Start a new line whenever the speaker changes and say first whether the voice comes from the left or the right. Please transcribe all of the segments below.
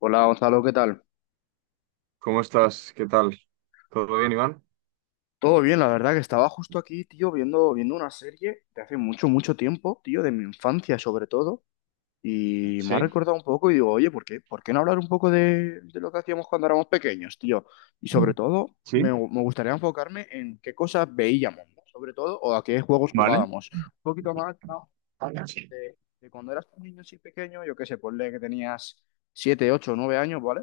left: Hola Gonzalo, ¿qué tal?
right: ¿Cómo estás? ¿Qué tal? ¿Todo bien, Iván?
left: Todo bien, la verdad que estaba justo aquí, tío, viendo una serie de hace mucho, mucho tiempo, tío, de mi infancia sobre todo, y me ha
right: Sí,
left: recordado un poco y digo, oye, ¿por qué no hablar un poco de lo que hacíamos cuando éramos pequeños, tío? Y sobre todo,
right: sí,
left: me gustaría enfocarme en qué cosas veíamos, ¿no? Sobre todo, o a qué juegos
right: vale.
left: jugábamos. Un poquito más, ¿no?
right: Hola, sí.
left: De cuando eras un niño así pequeño, yo qué sé, ponle que tenías 7, 8, 9 años, ¿vale?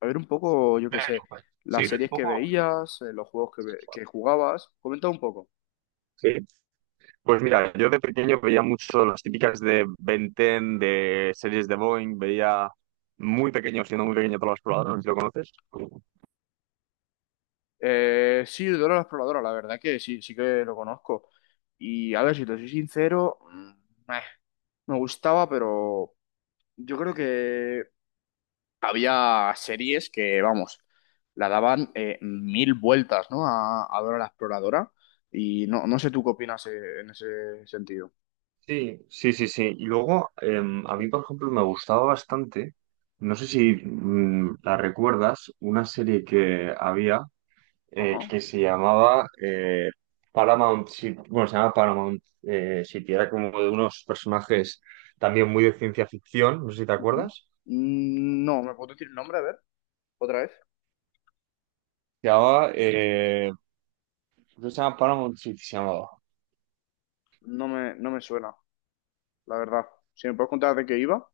left: A ver un poco, yo qué sé,
right: Sí,
left: las
right: un
left: series que
right: poco-
left: veías, los juegos que jugabas. Comenta un poco.
right: sí. Pues mira, yo de pequeño veía mucho las típicas de Ben 10, de series de Boeing, veía muy pequeño, siendo muy pequeño, todos los exploradores, ¿lo conoces?
left: Sí, Dora la Exploradora, la verdad que sí, sí que lo conozco. Y a ver, si te soy sincero, me gustaba, pero yo creo que había series que, vamos, la daban mil vueltas, ¿no? A Dora la Exploradora. Y no, no sé tú qué opinas en ese sentido.
right: Sí, sí, sí, sí. Y luego, a mí, por ejemplo, me gustaba bastante, no sé si la recuerdas, una serie que había,
left: Ajá.
right: que se llamaba Paramount City. Bueno, se llama Paramount City, era como de unos personajes también muy de ciencia ficción, no sé si te
left: Ujú.
right: acuerdas.
left: Mm, no, ¿me puedo decir el nombre? A ver, otra vez.
right: Se llamaba, creo que se llama Paramount City, se llamaba.
left: No me suena, la verdad. Si me puedes contar de qué iba.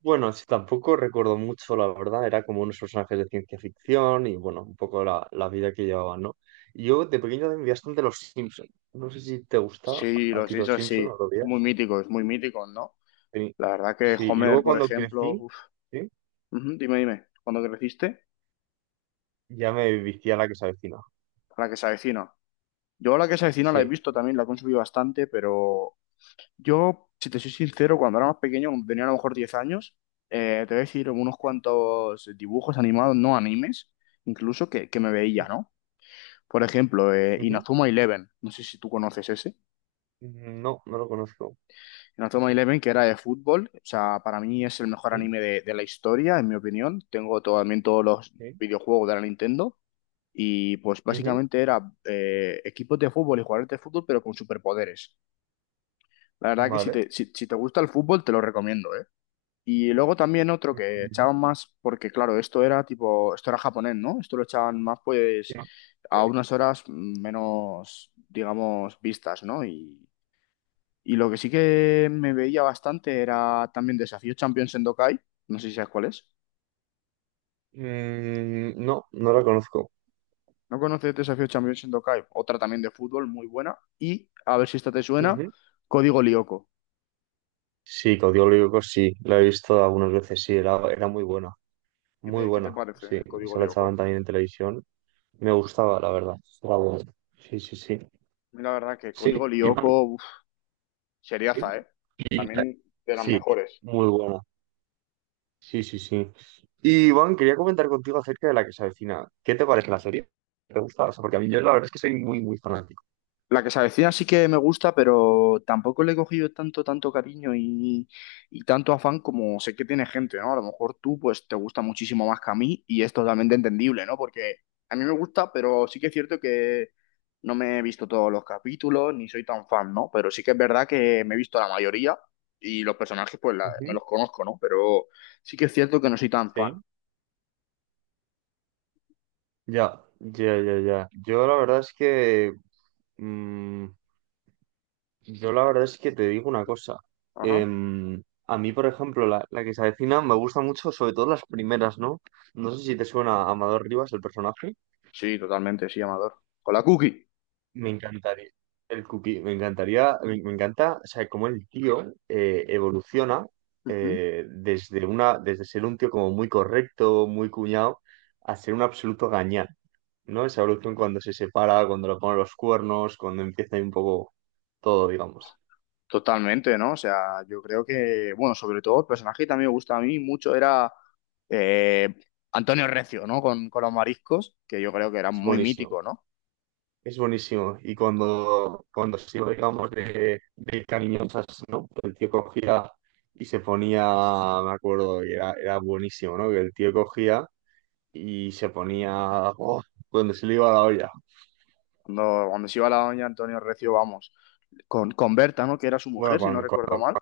right: Bueno, sí, tampoco recuerdo mucho, la verdad, era como unos personajes de ciencia ficción y bueno, un poco la vida que llevaban, ¿no? Yo de pequeño también vi bastante Los Simpson. No sé si te gusta
left: Sí,
right: a
left: los
right: ti Los
left: hechos
right: Simpson
left: sí.
right: o lo veías.
left: Muy míticos, ¿no?
right: Sí,
left: La verdad que
right: sí, y
left: Homer,
right: luego
left: por
right: cuando
left: ejemplo.
right: crecí,
left: Uf.
right: ¿sí?
left: Ujú, dime, dime. ¿Cuándo creciste?
right: Ya me vicié a la que se avecina.
left: La que se avecina. Yo la que se avecina la he
right: Sí.
left: visto también, la he consumido bastante, pero yo, si te soy sincero, cuando era más pequeño, cuando tenía a lo mejor 10 años, te voy a decir unos
right: Sí.
left: cuantos dibujos animados, no animes, incluso que me
right: Sí.
left: veía, ¿no? Por ejemplo,
right: Ujú.
left: Inazuma Eleven. No sé si tú conoces ese.
right: No, no lo conozco.
left: Inazuma Eleven, que era de fútbol, o sea, para mí es el mejor
right: Sí,
left: anime de la historia, en mi opinión. Tengo también todos los
right: sí.
left: videojuegos de la Nintendo y pues
right: Ujú.
left: básicamente era equipos de fútbol y jugadores de fútbol, pero con superpoderes. La verdad que si
right: Vale.
left: te, si, si te gusta el fútbol, te lo recomiendo, ¿eh? Y luego también otro que echaban
right: Ujú.
left: más, porque claro, esto era tipo, esto era japonés, ¿no? Esto lo echaban más
right: Sí.
left: pues a unas horas menos, digamos, vistas, ¿no? Y lo que sí que me veía bastante era también Desafío Champions Sendokai. No sé si sabes cuál es.
right: Mm, no, no la conozco.
left: ¿No conoces Desafío Champions Sendokai? Otra también de fútbol, muy buena. Y, a ver si esta te suena,
right: Ujú.
left: Código Lyoko.
right: Sí, Código Lyrico sí, la he visto algunas veces, sí, era muy
left: Qué te
right: buena,
left: parece
right: sí,
left: el Código
right: esa la echaban
left: Lyoko?
right: también en televisión, me gustaba, la verdad, era buena. Sí, sí, sí,
left: A mí la verdad que Código
right: sí, y bueno,
left: Lyoko, uf,
right: sí,
left: seriaza, ¿eh?
right: y-
left: También de las
right: sí,
left: mejores.
right: muy buena, sí, sí, sí. Y Iván, quería comentar contigo acerca de la que se avecina. ¿Qué te parece la serie? ¿Te gusta? O sea, porque a mí, yo la verdad es que soy muy, muy fanático.
left: La que se avecina sí que me gusta, pero tampoco le he cogido tanto, tanto cariño y tanto afán como sé que tiene gente, ¿no? A lo mejor tú, pues, te gusta muchísimo más que a mí y es totalmente entendible, ¿no? Porque a mí me gusta, pero sí que es cierto que no me he visto todos los capítulos ni soy tan fan, ¿no? Pero sí que es verdad que me he visto la mayoría y los personajes, pues, me
right: Ujú,
left: los conozco, ¿no? Pero sí que es cierto que no soy tan fan.
right: sí. Ya, ya, ya, ya. Yo la verdad es que, mm, yo la verdad es que te digo una cosa.
left: Ajá.
right: Em, a mí, por ejemplo, la que se avecina me gusta mucho, sobre todo las primeras, ¿no? No sé si te suena a Amador Rivas, el personaje.
left: Sí, totalmente, sí, Amador. Con la cookie.
right: Me encantaría. El cookie, me encantaría, me encanta, o sea, cómo el tío evoluciona
left: Ujú.
right: desde una, desde ser un tío como muy correcto, muy cuñado, a ser un absoluto gañán, ¿no? Esa evolución cuando se separa, cuando le ponen los cuernos, cuando empieza ahí un poco todo, digamos.
left: Totalmente, ¿no? O sea, yo creo que, bueno, sobre todo el personaje que también me gusta a mí mucho era eh, Antonio Recio, ¿no? Con los mariscos, que yo creo que era
right: Es
left: muy
right: buenísimo,
left: mítico, ¿no?
right: es buenísimo. Y cuando, cuando se iba, digamos, de cariñosas, ¿no? El tío cogía y se ponía, me acuerdo, y era, era buenísimo, ¿no? Que el tío cogía y se ponía oh, cuando se le iba la olla.
left: Cuando se iba la doña Antonio Recio, vamos, con Berta, ¿no? Que era su
right: Bueno,
left: mujer, si no recuerdo mal.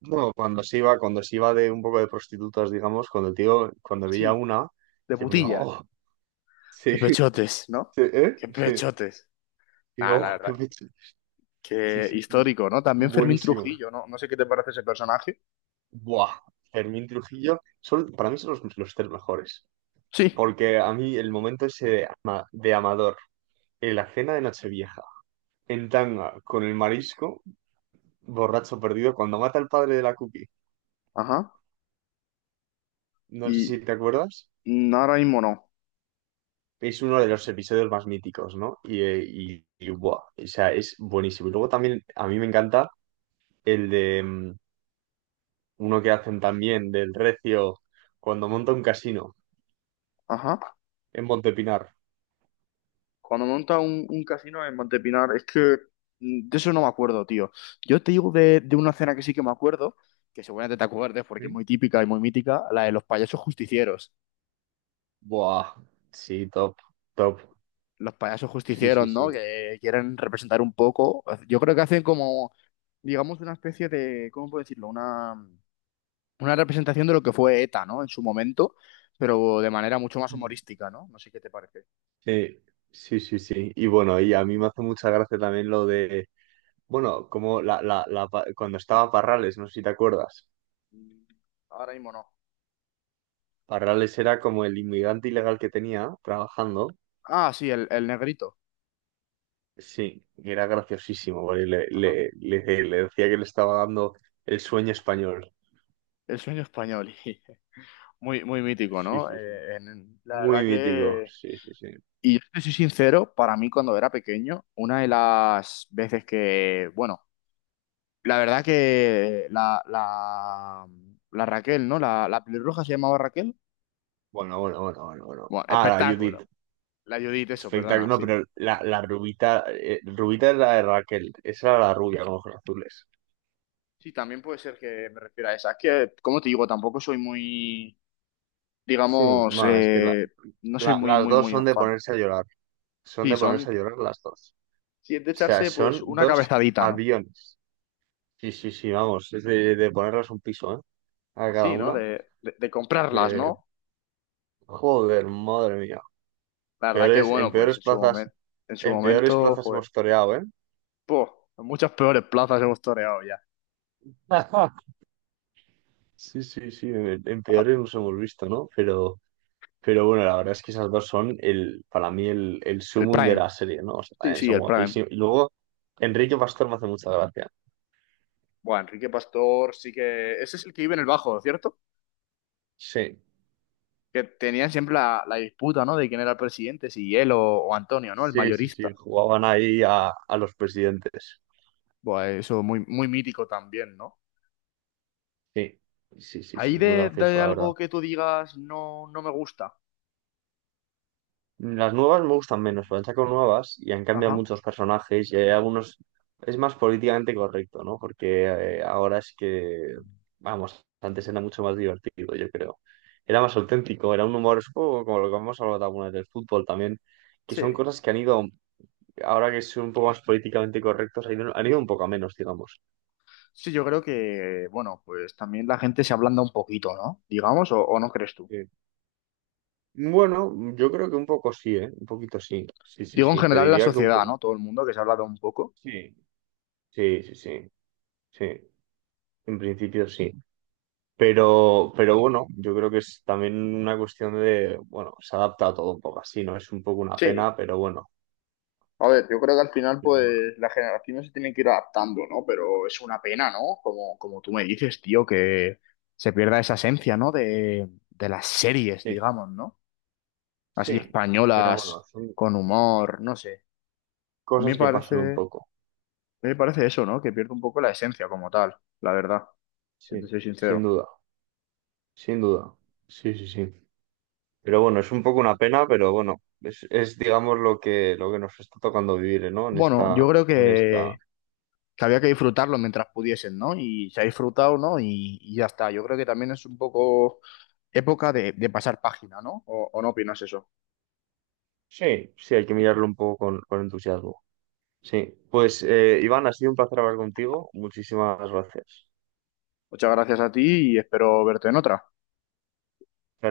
right: no, cuando se iba de un poco de prostitutas, digamos, cuando el tío, cuando
left: Sí,
right: veía una,
left: de
right: se ponía,
left: putilla.
right: oh, sí,
left: Qué
right: sí,
left: pechotes, ¿no?
right: ¿eh?
left: Qué
right: Sí.
left: pechotes.
right: Y
left: Nada, la
right: oh, qué
left: verdad.
right: pecho. Sí,
left: Qué
right: sí, sí.
left: histórico, ¿no? También Fermín
right: Buenísimo.
left: Trujillo, ¿no? No sé qué te parece ese personaje.
right: Buah. Fermín Trujillo, son, para mí son los tres mejores.
left: Sí.
right: Porque a mí el momento ese de, de Amador, en la cena de Nochevieja, en tanga, con el marisco, borracho perdido, cuando mata al padre de la cookie,
left: Ajá.
right: no sé
left: Y
right: si te acuerdas,
left: ahora mismo no.
right: es uno de los episodios más míticos, ¿no? Y, buah, o sea, es buenísimo. Y luego también a mí me encanta el de uno que hacen también del Recio cuando monta un casino
left: Ajá.
right: en Montepinar.
left: Cuando monta un casino en Montepinar, es que de eso no me acuerdo, tío. Yo te digo de una cena que sí que me acuerdo, que seguramente te acuerdes porque es
right: ¿Mm?
left: muy típica y muy mítica, la de los payasos justicieros.
right: Buah, sí, top, top.
left: Los payasos
right: Sí,
left: justicieros,
right: sí,
left: ¿no?
right: sí.
left: Que quieren representar un poco. Yo creo que hacen como, digamos, una especie de, ¿cómo puedo decirlo? Una representación de lo que fue ETA, ¿no? En su momento, pero de manera mucho más
right: Mm.
left: humorística, ¿no? No sé qué te parece.
right: Sí, sí, sí, sí. Y bueno, y a mí me hace mucha gracia también lo de, bueno, como cuando estaba Parrales, no sé si te acuerdas.
left: Mm, ahora mismo no.
right: Parrales era como el inmigrante ilegal que tenía trabajando.
left: Ah, sí, el negrito.
right: Sí, y era graciosísimo, porque
left: Ajá.
right: le decía que le estaba dando el sueño español.
left: El sueño español. Muy, muy mítico,
right: Sí,
left: ¿no?
right: sí, sí.
left: La
right: Muy
left: verdad
right: mítico.
left: que...
right: Sí, sí, sí.
left: Y yo te soy sincero, para mí cuando era pequeño, una de las veces que, bueno, la verdad que la Raquel, ¿no? La pelirroja se llamaba Raquel.
right: Bueno, bueno, bueno, bueno, bueno.
left: Bueno,
right: Ah, la Judith.
left: espectáculo. La Judith, eso,
right: Espectáculo.
left: perdona,
right: No,
left: sí.
right: pero la rubita, rubita es la de Raquel. Esa era la rubia con ojos azules.
left: Sí, también puede ser que me refiera a esa. Es que, como te digo, tampoco soy muy,
right: Sí,
left: digamos,
right: más,
left: no soy
right: la-
left: muy,
right: las
left: muy,
right: dos
left: muy
right: son de
left: fan.
right: ponerse a llorar. Son
left: Sí,
right: de ponerse a
left: son,
right: llorar las dos. O
left: si es de
right: sea,
left: echarse, pues,
right: son
left: una
right: dos
left: cabezadita, ¿no?
right: aviones. Sí, sí, sí, vamos. Es de ponerles un piso, ¿eh? A cada
left: Sí, ¿no?
right: una.
left: De comprarlas,
right: Porque
left: ¿no?
right: joder, madre mía.
left: La verdad que
right: Peores,
left: bueno, pues en su
right: en peores
left: momento,
right: plazas
left: joder,
right: hemos toreado, ¿eh?
left: po, en muchas peores plazas hemos toreado ya.
right: Sí, sí, sí, en
left: Ah,
right: peores nos hemos visto, ¿no? Pero bueno, la verdad es que esas dos son el, para mí el
left: el
right: sumum de
left: Prime.
right: la serie, ¿no? O sea,
left: Sí,
right: también
left: sí,
right: son
left: el Prime.
right: guapísimos. Y luego, Enrique Pastor me hace mucha gracia.
left: Bueno, Enrique Pastor sí que... Ese es el que vive en el Bajo, ¿cierto?
right: Sí,
left: Que tenían siempre la disputa, ¿no? De quién era el presidente, si él o Antonio, ¿no? El
right: sí, sí, sí,
left: mayorista.
right: jugaban ahí a los presidentes.
left: Bueno, eso muy, muy mítico también, ¿no?
right: Sí, sí, sí,
left: Ahí
right: sí, muy gracioso,
left: de
right: la verdad.
left: algo que tú digas no, no me gusta.
right: Las nuevas me gustan menos, pero han sacado nuevas y han cambiado
left: Ajá.
right: muchos personajes y hay algunos... Es más políticamente correcto, ¿no? Porque ahora es que, vamos, antes era mucho más divertido, yo creo. Era más auténtico, era un humor, es un poco como lo que hemos hablado alguna vez del fútbol también, que son
left: Sí.
right: cosas que han ido, ahora que son un poco más políticamente correctos, han ido un poco a menos, digamos.
left: Sí, yo creo que, bueno, pues también la gente se ablanda un poquito, ¿no? Digamos, o no crees tú?
right: Eh, Bueno, yo creo que un poco sí, ¿eh? Un poquito sí. Sí, sí,
left: Digo en
right: sí. Te
left: general la
right: diría que un
left: sociedad,
right: poco...
left: ¿no? Todo el mundo que se ha hablado un poco.
right: Sí, sí, sí, sí. Sí, en principio sí. Pero bueno, yo creo que es también una cuestión de, bueno, se adapta a todo un poco así, ¿no? Es un poco una
left: Sí,
right: pena,
left: a ver, yo creo que al final
right: pero
left: pues
right: bueno,
left: las generaciones se tienen que ir adaptando, ¿no? Pero es una pena, ¿no? Como, como tú me dices, tío, que se pierda esa esencia, ¿no? De las series,
right: sí,
left: digamos, ¿no? Así
right: sí, pero bueno,
left: españolas,
right: son
left: con humor, no sé. A mí me
right: cosas que
left: parece,
right: pasan un
left: a
right: poco,
left: mí me parece eso, ¿no? Que pierde un poco la esencia como tal, la verdad, si te
right: sí,
left: soy
right: sin
left: sincero.
right: duda, sin duda, sí, sí, sí. Pero bueno, es un poco una pena, pero bueno, es digamos lo que nos está tocando vivir, ¿no?
left: Bueno, yo creo
right: En esta.
left: que había que disfrutarlo mientras pudiesen, ¿no? Y se ha disfrutado, ¿no? Y ya está. Yo creo que también es un poco época de pasar página, ¿no? ¿O no opinas eso?
right: Sí, sí, hay que mirarlo un poco con entusiasmo. Sí, pues Iván, ha sido un placer hablar contigo. Muchísimas gracias.
left: Muchas gracias a ti y espero verte en otra.